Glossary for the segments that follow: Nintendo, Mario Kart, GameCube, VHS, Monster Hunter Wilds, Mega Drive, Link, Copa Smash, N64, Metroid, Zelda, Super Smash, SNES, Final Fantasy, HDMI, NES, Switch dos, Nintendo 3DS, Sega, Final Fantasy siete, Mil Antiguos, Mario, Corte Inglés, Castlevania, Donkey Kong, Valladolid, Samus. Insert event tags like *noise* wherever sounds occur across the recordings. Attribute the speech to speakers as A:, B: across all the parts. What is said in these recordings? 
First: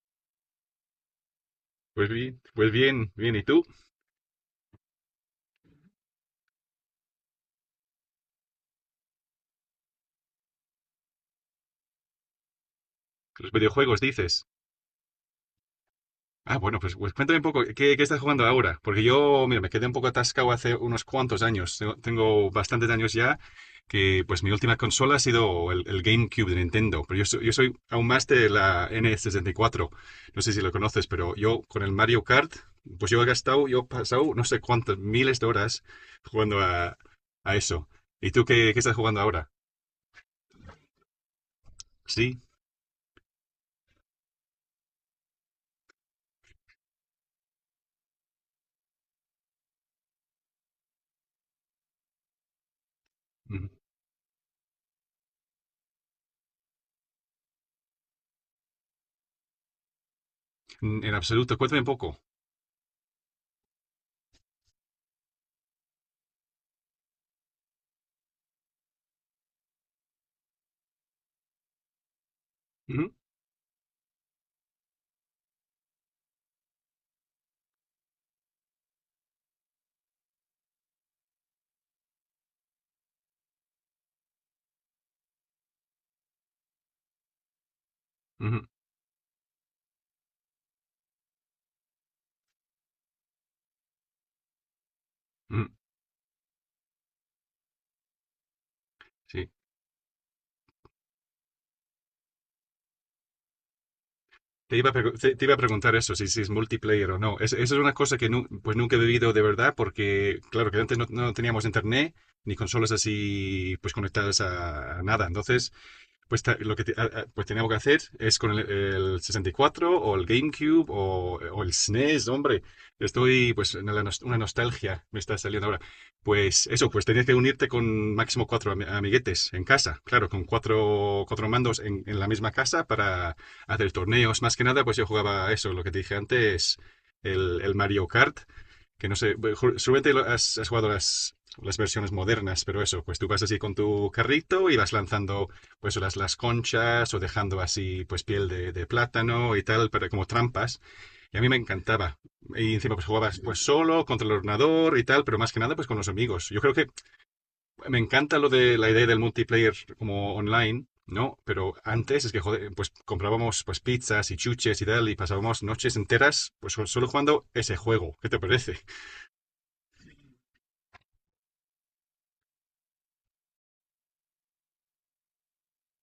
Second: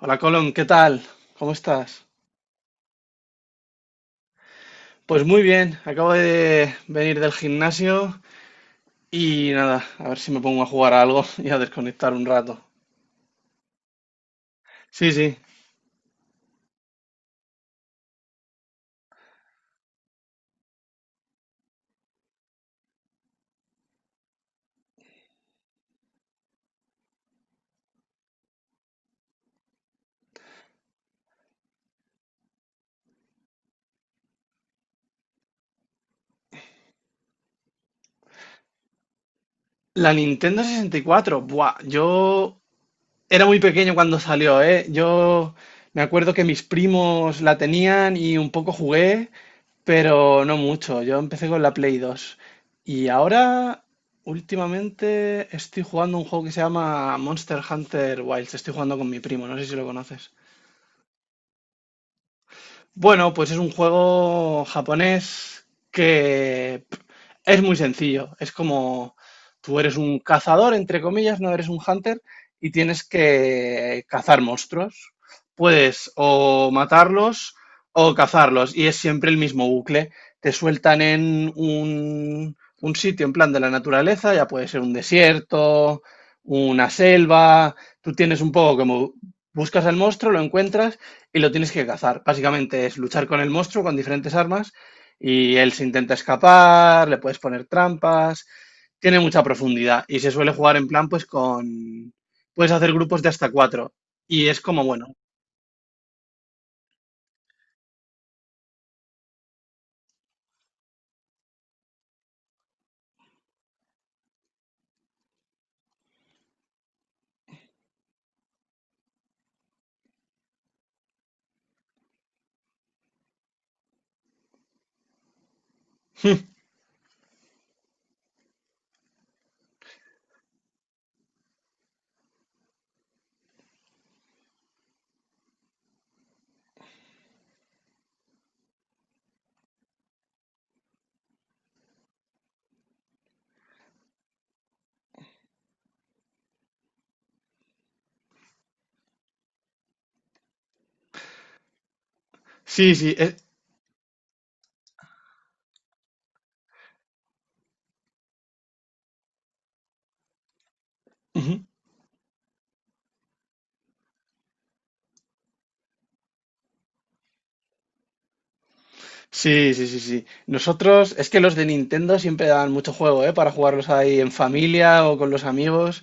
A: Hola Colón, ¿qué tal? ¿Cómo estás?
B: Pues bien, bien. ¿Y tú?
A: Pues muy bien, acabo de venir del gimnasio y nada, a ver si me pongo a jugar a algo *laughs* y a desconectar un rato.
B: Los videojuegos dices.
A: Sí, sí.
B: Ah, bueno, pues cuéntame un poco, ¿qué estás jugando ahora? Porque yo, mira, me quedé un poco atascado hace unos cuantos años. Tengo bastantes años ya que, pues, mi última consola ha sido el GameCube de Nintendo. Pero yo soy aún más de la N64. No sé si lo conoces, pero yo con el Mario Kart, pues yo he pasado no sé cuántas miles de horas jugando a eso. ¿Y tú qué, estás jugando ahora?
A: La Nintendo 64, buah,
B: Sí.
A: yo era muy pequeño cuando salió, ¿eh? Yo me acuerdo que mis primos la tenían y un poco jugué, pero no mucho. Yo empecé con la Play 2 y ahora últimamente estoy jugando un juego que se llama Monster Hunter Wilds. Estoy jugando con mi primo, no sé si lo conoces.
B: Mm. En absoluto. Cuéntame un poco.
A: Bueno, pues es un juego japonés que pff, es muy sencillo. Es como tú eres un cazador, entre comillas, no eres un hunter y tienes que cazar monstruos. Puedes o matarlos o cazarlos y es siempre el mismo bucle. Te sueltan en un sitio en plan de la naturaleza, ya puede ser un desierto, una selva. Tú tienes un
B: Ujú,
A: poco como buscas al monstruo, lo encuentras y lo tienes que cazar. Básicamente es luchar con el monstruo con diferentes armas y
B: ujú,
A: él se intenta escapar, le puedes poner trampas, tiene mucha
B: sí.
A: profundidad y se suele jugar en plan pues con. Puedes hacer grupos de hasta cuatro y es como bueno.
B: Te iba a preguntar eso, si es multiplayer o no. Esa es una cosa que pues nunca he vivido de verdad, porque claro que antes no teníamos internet ni consolas así pues conectadas a nada. Entonces, pues lo que pues teníamos que hacer es con el 64 o el GameCube o el SNES, hombre. Estoy, pues, una nostalgia me está saliendo ahora. Pues eso, pues tenías que unirte con máximo cuatro amiguetes en casa, claro, con cuatro mandos en la misma casa para hacer torneos. Más que nada, pues yo jugaba a eso, lo que te dije antes, el Mario Kart que no sé, súbete, has jugado las versiones modernas, pero eso, pues tú vas así con tu carrito y vas lanzando pues las conchas o dejando así pues piel de plátano y tal, pero como trampas. Y a mí me encantaba. Y
A: Sí,
B: encima pues
A: sí,
B: jugabas pues solo, contra el ordenador y tal, pero más que nada pues con los amigos. Yo creo que me encanta lo de la idea del multiplayer como online, ¿no?
A: ujú.
B: Pero antes es que, joder, pues comprábamos pues pizzas y chuches y tal y pasábamos noches enteras pues solo jugando ese juego. ¿Qué te parece?
A: Sí, sí, sí, sí. Nosotros, es que los de Nintendo siempre dan mucho juego, ¿eh? Para jugarlos ahí en familia o con los amigos.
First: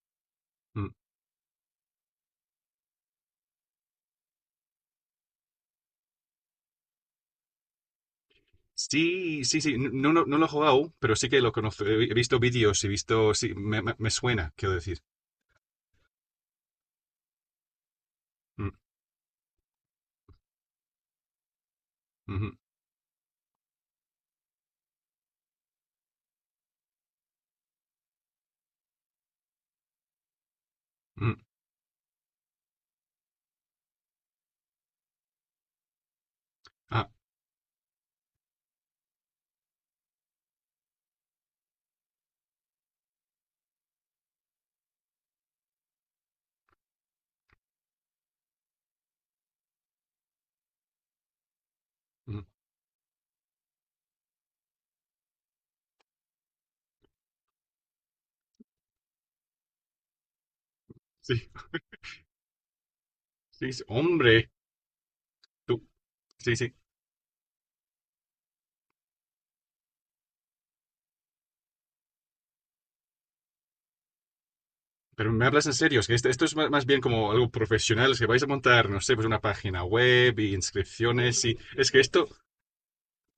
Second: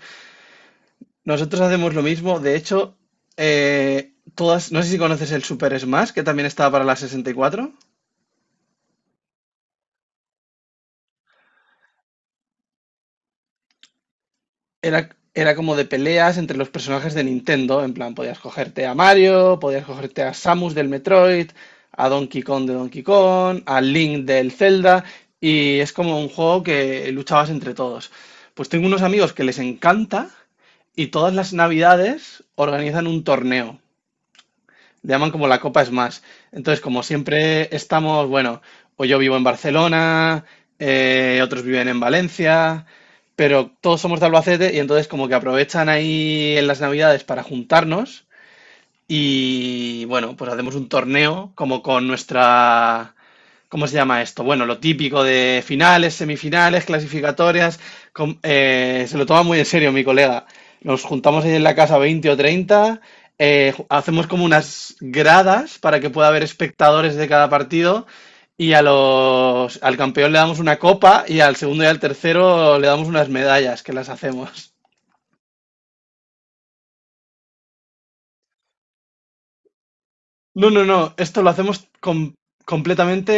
B: Mm.
A: Nosotros hacemos lo mismo. De hecho, todas, no sé si conoces el Super Smash, que también estaba para la 64.
B: Sí, sí, sí. No, no, no lo he jugado aún, pero sí que lo conozco. He visto vídeos, he visto. Sí, me suena, quiero
A: Era,
B: decir.
A: era como de peleas entre los personajes de Nintendo. En plan, podías
B: Mm,
A: cogerte a Mario, podías cogerte a Samus del Metroid, a Donkey
B: ujú,
A: Kong de Donkey Kong, a Link del Zelda. Y es como un juego que luchabas entre todos. Pues tengo unos amigos que les encanta y todas
B: mm,
A: las navidades organizan un torneo. Le llaman como la Copa Smash. Entonces, como
B: ah,
A: siempre estamos, bueno, o yo vivo en Barcelona, otros viven en Valencia, pero todos somos de Albacete y entonces como que aprovechan ahí en las Navidades para juntarnos y bueno, pues hacemos un torneo como con
B: mm,
A: nuestra... ¿Cómo se llama esto? Bueno, lo típico de finales, semifinales, clasificatorias. Se lo toma muy en serio mi colega. Nos
B: sí,
A: juntamos ahí en la casa 20 o 30,
B: sí, sí.
A: hacemos como
B: Hombre,
A: unas gradas
B: tú.
A: para que pueda haber
B: Sí, sí.
A: espectadores de cada partido y al campeón le damos una copa y al segundo y al tercero le damos unas medallas que las hacemos.
B: Pero me hablas en serio, es que esto es más bien como algo profesional. Es que vais a montar, no sé, pues una página web y
A: No, no, no, esto
B: inscripciones
A: lo
B: y
A: hacemos
B: es que esto,
A: completamente,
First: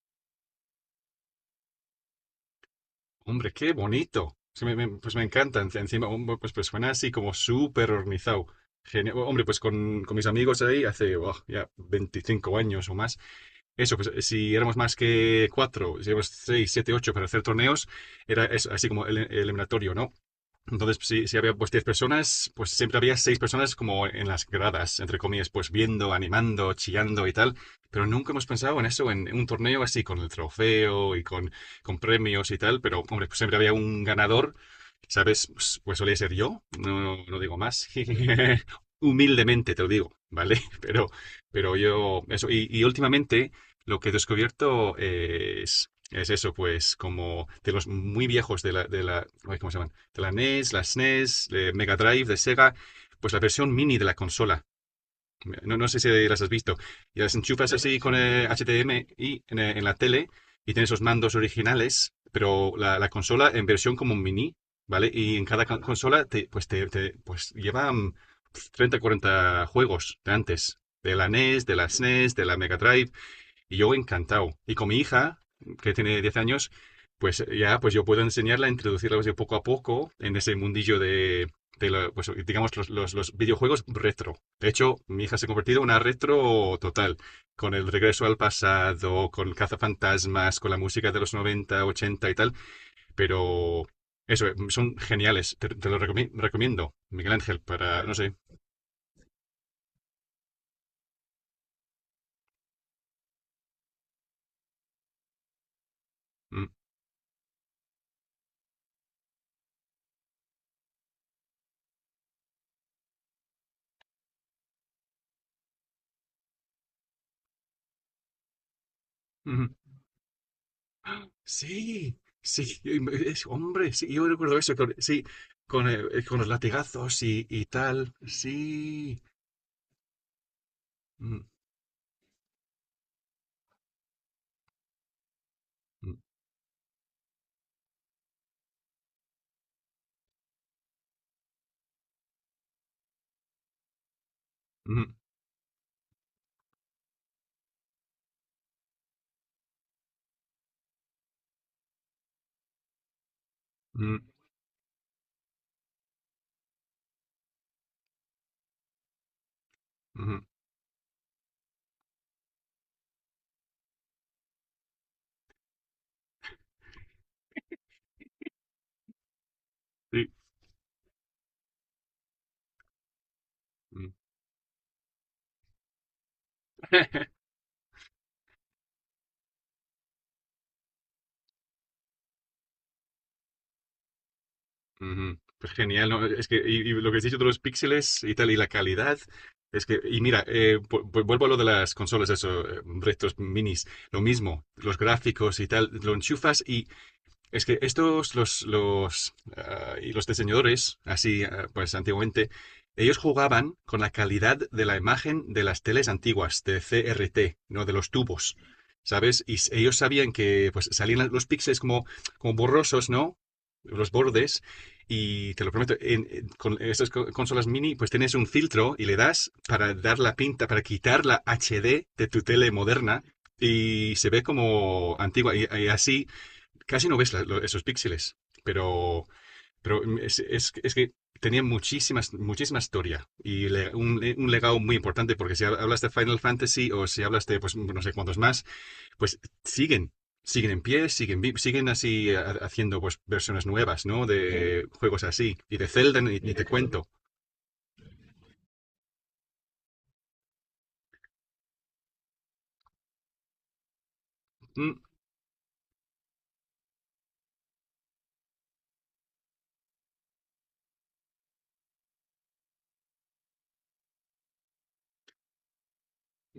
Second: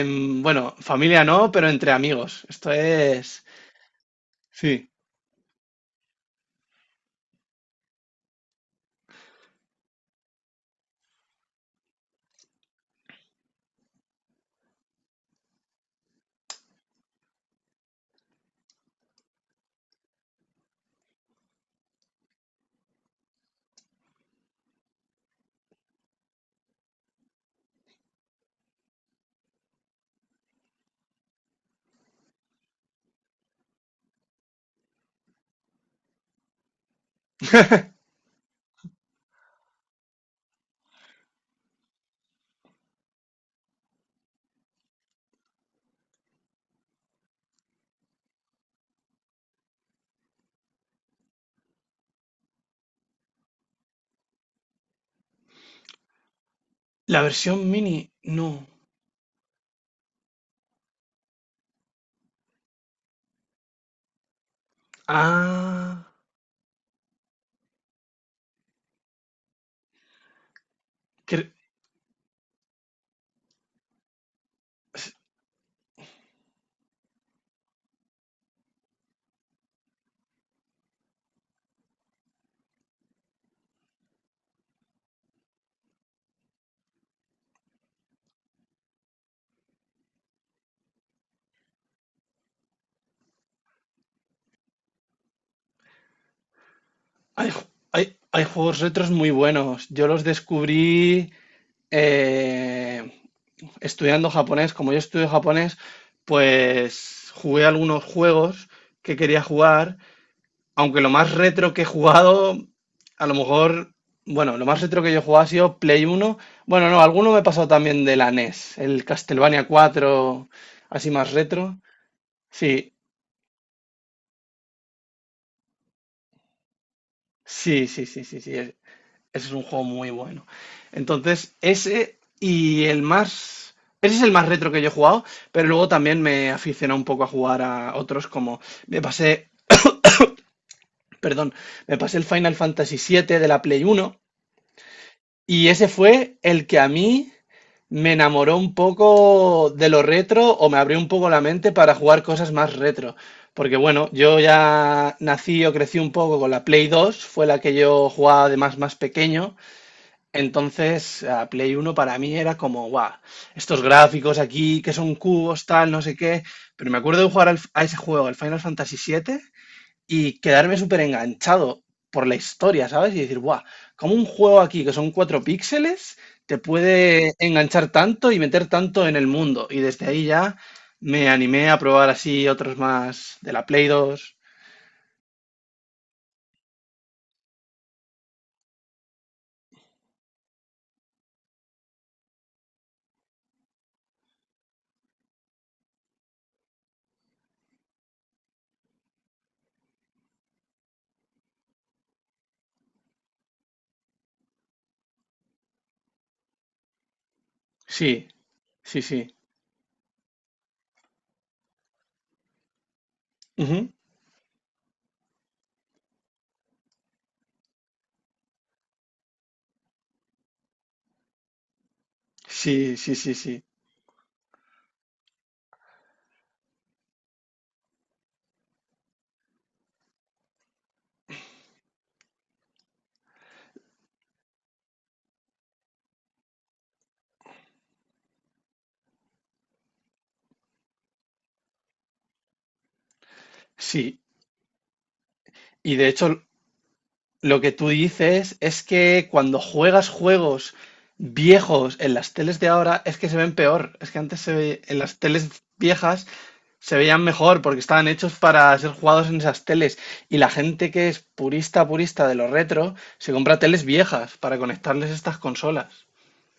A: bueno, familia no, pero entre amigos. Esto es.
B: hombre, qué bonito. Es que
A: Sí.
B: pues me encanta, encima, hombre, pues suena así como súper organizado. Genial. Hombre, pues con mis amigos ahí hace, buah, ya 25 años o más eso, pues si éramos más que cuatro, si éramos seis, siete, ocho para hacer torneos, era eso, así como el eliminatorio, ¿no? Entonces, pues, si había pues 10 personas, pues siempre había 6 personas como en las gradas, entre comillas, pues viendo, animando, chillando y tal. Pero nunca hemos pensado en eso, en un torneo así, con el trofeo y con premios y tal. Pero, hombre, pues siempre había un ganador, ¿sabes? Pues solía ser yo, no, no digo más. *laughs* Humildemente te lo digo, ¿vale? *laughs* Pero yo, eso. Y últimamente lo que he descubierto es eso, pues como de los muy viejos de la, ay, ¿cómo se llama? La NES, la SNES, de Mega Drive, de Sega, pues la versión mini de la consola. No, no sé si las has visto.
A: La
B: Y las
A: versión
B: enchufas así
A: mini,
B: con
A: no.
B: HDMI en la tele y tienes los mandos originales, pero la consola en versión como mini, ¿vale? Y en cada
A: Ah,
B: consola te, pues, pues lleva 30, 40 juegos de antes. De la
A: cre-
B: NES, de la SNES, de la Mega Drive. Y yo encantado. Y con mi hija, que tiene 10 años, pues ya pues yo puedo enseñarla, introducirla pues, de poco a poco en ese mundillo de, pues, digamos, los videojuegos retro. De hecho, mi hija se ha convertido en una retro total, con el regreso al pasado, con cazafantasmas, con la música de los 90 80 y tal, pero eso, son geniales, te lo recomiendo, Miguel
A: hay,
B: Ángel,
A: ju-
B: para, no
A: hay-
B: sé.
A: hay juegos retros muy buenos. Yo los descubrí eh, estudiando japonés. Como yo estudio japonés,
B: Mm.
A: pues jugué algunos juegos que quería jugar. Aunque lo más retro que he jugado, a lo mejor, bueno, lo más retro que yo he jugado ha sido Play uno. Bueno, no, alguno me he pasado también de la NES, el Castlevania 4 así más retro.
B: Sí, sí,
A: Sí,
B: es, hombre, sí, yo recuerdo eso, sí, con los latigazos y
A: sí, sí,
B: tal,
A: sí, sí, sí.
B: sí.
A: Ese es un juego muy bueno.
B: Mm,
A: Entonces, ese y el más. Ese es el más retro que yo he jugado, pero luego también me aficioné un poco a jugar a otros como. Me pasé. Perdón, me pasé el Final Fantasy siete de la Play uno.
B: mm, mm,
A: Y ese fue el que a mí me enamoró un poco de lo retro o me abrió un poco la mente para jugar cosas más retro. Porque bueno, yo ya nací o crecí un poco con la Play 2, fue la que yo jugaba además más pequeño.
B: mm, mm,
A: Entonces, a Play Uno para mí era como, guau, estos gráficos aquí que son cubos, tal, no sé qué. Pero me acuerdo de jugar a ese juego, al Final Fantasy siete
B: sí,
A: y quedarme súper enganchado por la historia, ¿sabes? Y decir, guau,
B: mm.
A: como un juego aquí que son cuatro píxeles te puede
B: *laughs*
A: enganchar tanto y meter tanto en el mundo? Y desde ahí ya me animé a probar así otros más de la Play dos.
B: Ujú, pues genial, ¿no? Es que y lo que has dicho de los píxeles y tal, y la calidad, es que, y mira, vuelvo a lo de las consolas, eso, restos minis, lo mismo, los gráficos y tal, lo enchufas y es que estos, y los diseñadores, así pues antiguamente, ellos jugaban con la calidad de la imagen de las teles antiguas, de CRT, ¿no? De los
A: Sí,
B: tubos,
A: sí, sí.
B: ¿sabes? Y ellos sabían que pues salían los píxeles como, borrosos, ¿no?
A: Ujú.
B: Los bordes. Y te lo prometo, con estas consolas mini, pues tienes un filtro y le das para dar la pinta, para quitar la HD de tu tele
A: Sí, sí,
B: moderna
A: sí, sí.
B: y se ve como antigua. Y así casi no ves esos píxeles, pero, es, es que tenía muchísima historia y un legado muy importante, porque si hablas de Final Fantasy o si hablas de, pues, no sé cuántos más, pues siguen. Siguen en pie, siguen, siguen así haciendo pues versiones nuevas,
A: Sí.
B: ¿no? De juegos así. Y de
A: Y de
B: Zelda ni,
A: hecho,
B: ni te cuento.
A: lo que tú dices es que cuando juegas juegos viejos en las teles de ahora es que se ven peor. Es que antes
B: Mm.
A: en las teles viejas se veían mejor porque estaban hechos para ser jugados en esas teles. Y la gente que es purista, purista de lo retro, se compra teles viejas para conectarles estas consolas.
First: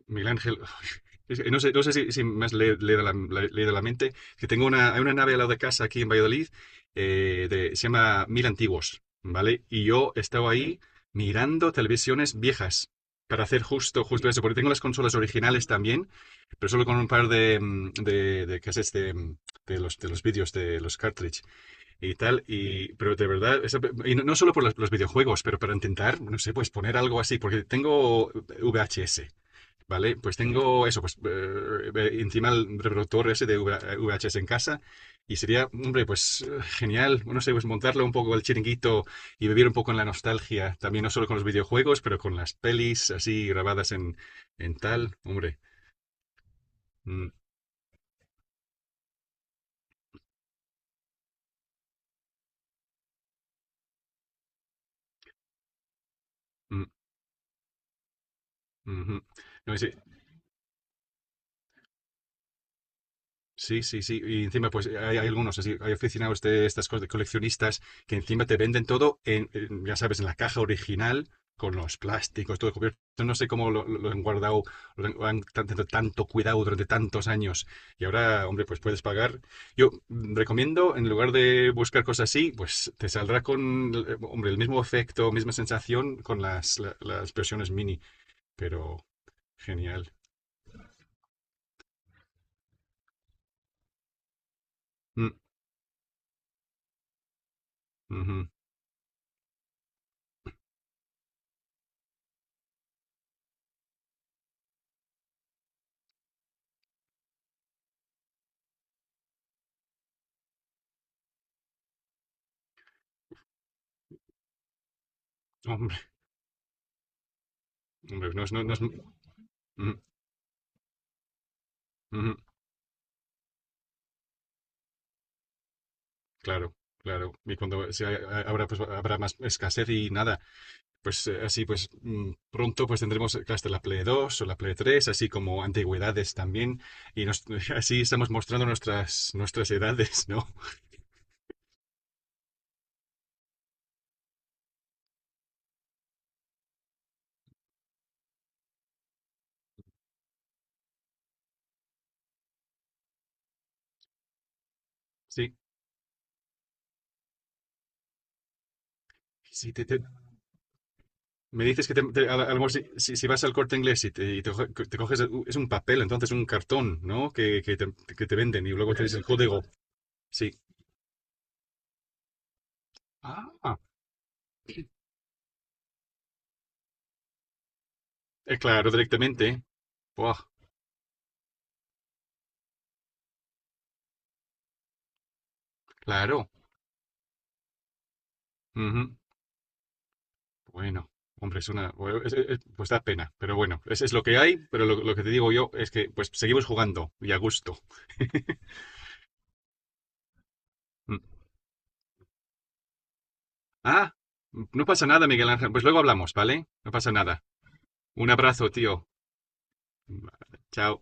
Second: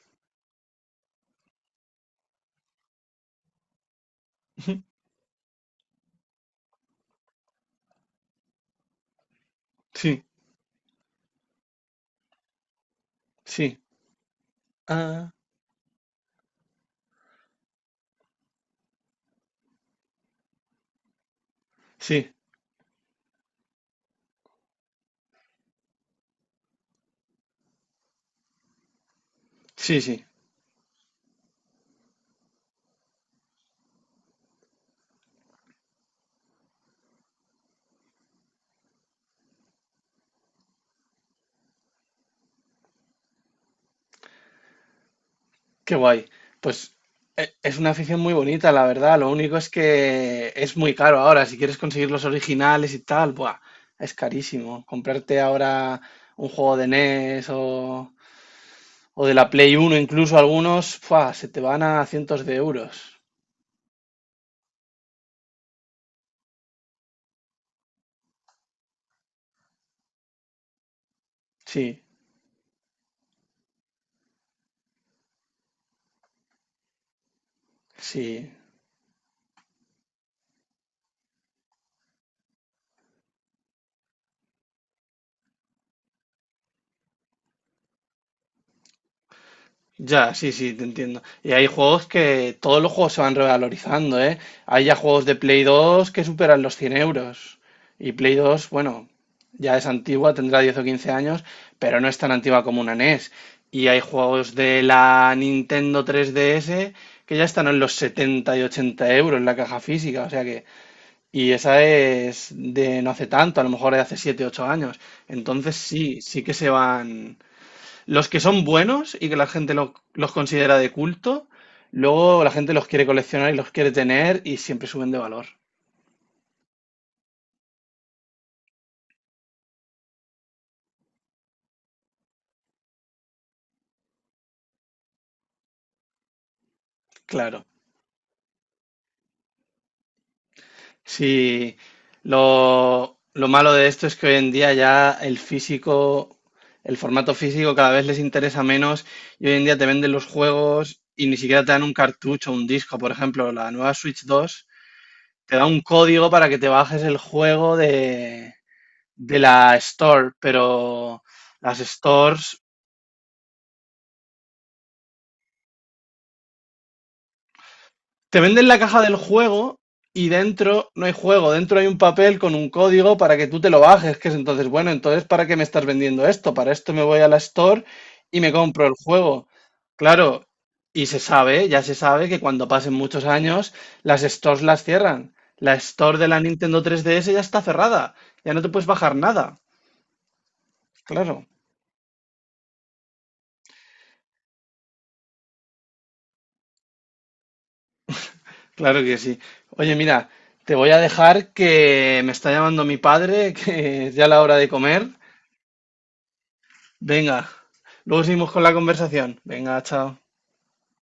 B: Miguel Ángel, *laughs* es que no sé si, me has leído la, leído la mente, que
A: *laughs*
B: hay una nave al lado de casa aquí en Valladolid, se llama Mil Antiguos, ¿vale? Y yo
A: Sí,
B: estaba ahí mirando televisiones viejas para hacer
A: sí.
B: justo eso, porque tengo las consolas
A: Ah,
B: originales también, pero solo con un par de, de cassettes de, de los vídeos, de los cartridge y
A: sí,
B: tal, y, pero de verdad, y no, no solo por los videojuegos, pero para intentar, no sé, pues poner algo así, porque tengo VHS.
A: sí,
B: ¿Vale?
A: sí.
B: Pues tengo eso, pues encima el reproductor ese de VHS en casa y sería, hombre, pues genial, no sé, pues montarle un poco el chiringuito y vivir un poco en la nostalgia, también no solo con los videojuegos, pero con las pelis así grabadas en tal, hombre.
A: Qué guay. Pues
B: Mm,
A: es una afición muy bonita, la verdad. Lo único es que es muy caro ahora. Si quieres conseguir los originales y tal, buah, es carísimo. Comprarte ahora un juego de
B: mm,
A: NES o,
B: ujú.
A: o de la Play
B: No sé.
A: Uno, incluso algunos, ¡fua! Se te van a cientos de euros.
B: Sí, sí, sí. Y encima, pues hay algunos, así, hay aficionados de estas cosas de coleccionistas que encima te venden todo ya sabes, en la caja original, con los
A: Sí,
B: plásticos, todo cubierto. No sé cómo lo han guardado, lo han tanto cuidado durante tantos años. Y ahora,
A: sí.
B: hombre, pues puedes pagar. Yo recomiendo, en lugar de buscar cosas así, pues te saldrá con, hombre, el mismo efecto, misma sensación con las, las versiones mini. Pero genial.
A: Ya, sí, sí, te entiendo. Y hay juegos que todos los juegos se van revalorizando, ¿eh? Hay ya juegos
B: Mm,
A: de Play 2 que superan los 100 euros. Y Play
B: ujú.
A: 2 bueno, ya es antigua, tendrá 10 o 15 años, pero no es tan antigua como una NES. Y hay juegos de la Nintendo 3DS que ya están en los 70 y 80 euros en la caja física, o sea que. Y esa es de no hace tanto, a lo mejor de hace 7 8 años. Entonces
B: Hombre,
A: sí, sí que se van. Los que
B: no es,
A: son
B: no, no es-
A: buenos
B: mm,
A: y que la gente los considera de culto,
B: ujú.
A: luego la gente los quiere coleccionar y los quiere tener y siempre suben de valor.
B: Claro, claro. Y cuando habrá, pues, habrá más escasez y nada, pues así pues pronto pues tendremos hasta la Play 2 o la Play 3, así como antigüedades también. Y
A: Claro.
B: *laughs* así estamos mostrando nuestras, edades, ¿no?
A: Sí, lo malo de esto es que hoy en día ya el físico, el formato físico cada vez les interesa menos y hoy en día te venden los juegos y ni siquiera te dan un cartucho o un disco. Por ejemplo, la nueva Switch 2
B: Sí.
A: te da un código para que te bajes el juego de
B: Si
A: la
B: te,
A: Store, pero
B: me
A: las
B: dices que a lo
A: stores.
B: mejor si, si vas al Corte Inglés y te, te coges, es un papel, entonces un cartón, ¿no? Que te
A: Te venden
B: venden y
A: la
B: luego
A: caja
B: tienes
A: del
B: el código.
A: juego y
B: Sí.
A: dentro no hay juego, dentro hay un papel con un código para que tú te
B: Ah,
A: lo bajes, que es entonces, bueno, entonces, ¿para qué me estás vendiendo esto? Para esto me voy a la store y me compro
B: claro,
A: el juego.
B: directamente. Buah,
A: Claro, y se sabe, ya se sabe que cuando pasen muchos años, las stores las cierran. La store de la
B: claro.
A: Nintendo 3DS ya está cerrada, ya no te puedes bajar
B: Ujú.
A: nada.
B: Bueno,
A: Claro,
B: hombre, es una. Bueno, pues da pena, pero bueno, es lo que hay, pero lo que te digo yo es que pues seguimos jugando y a gusto.
A: claro que sí. Oye, mira, te voy a
B: Mm.
A: dejar que me está llamando mi padre, *laughs* que
B: Ah,
A: es ya la hora de
B: no
A: comer.
B: pasa nada, Miguel Ángel. Pues luego hablamos, ¿vale? No pasa nada.
A: Venga, luego
B: Un
A: seguimos con
B: abrazo,
A: la
B: tío.
A: conversación. Venga, chao.
B: Vale, chao.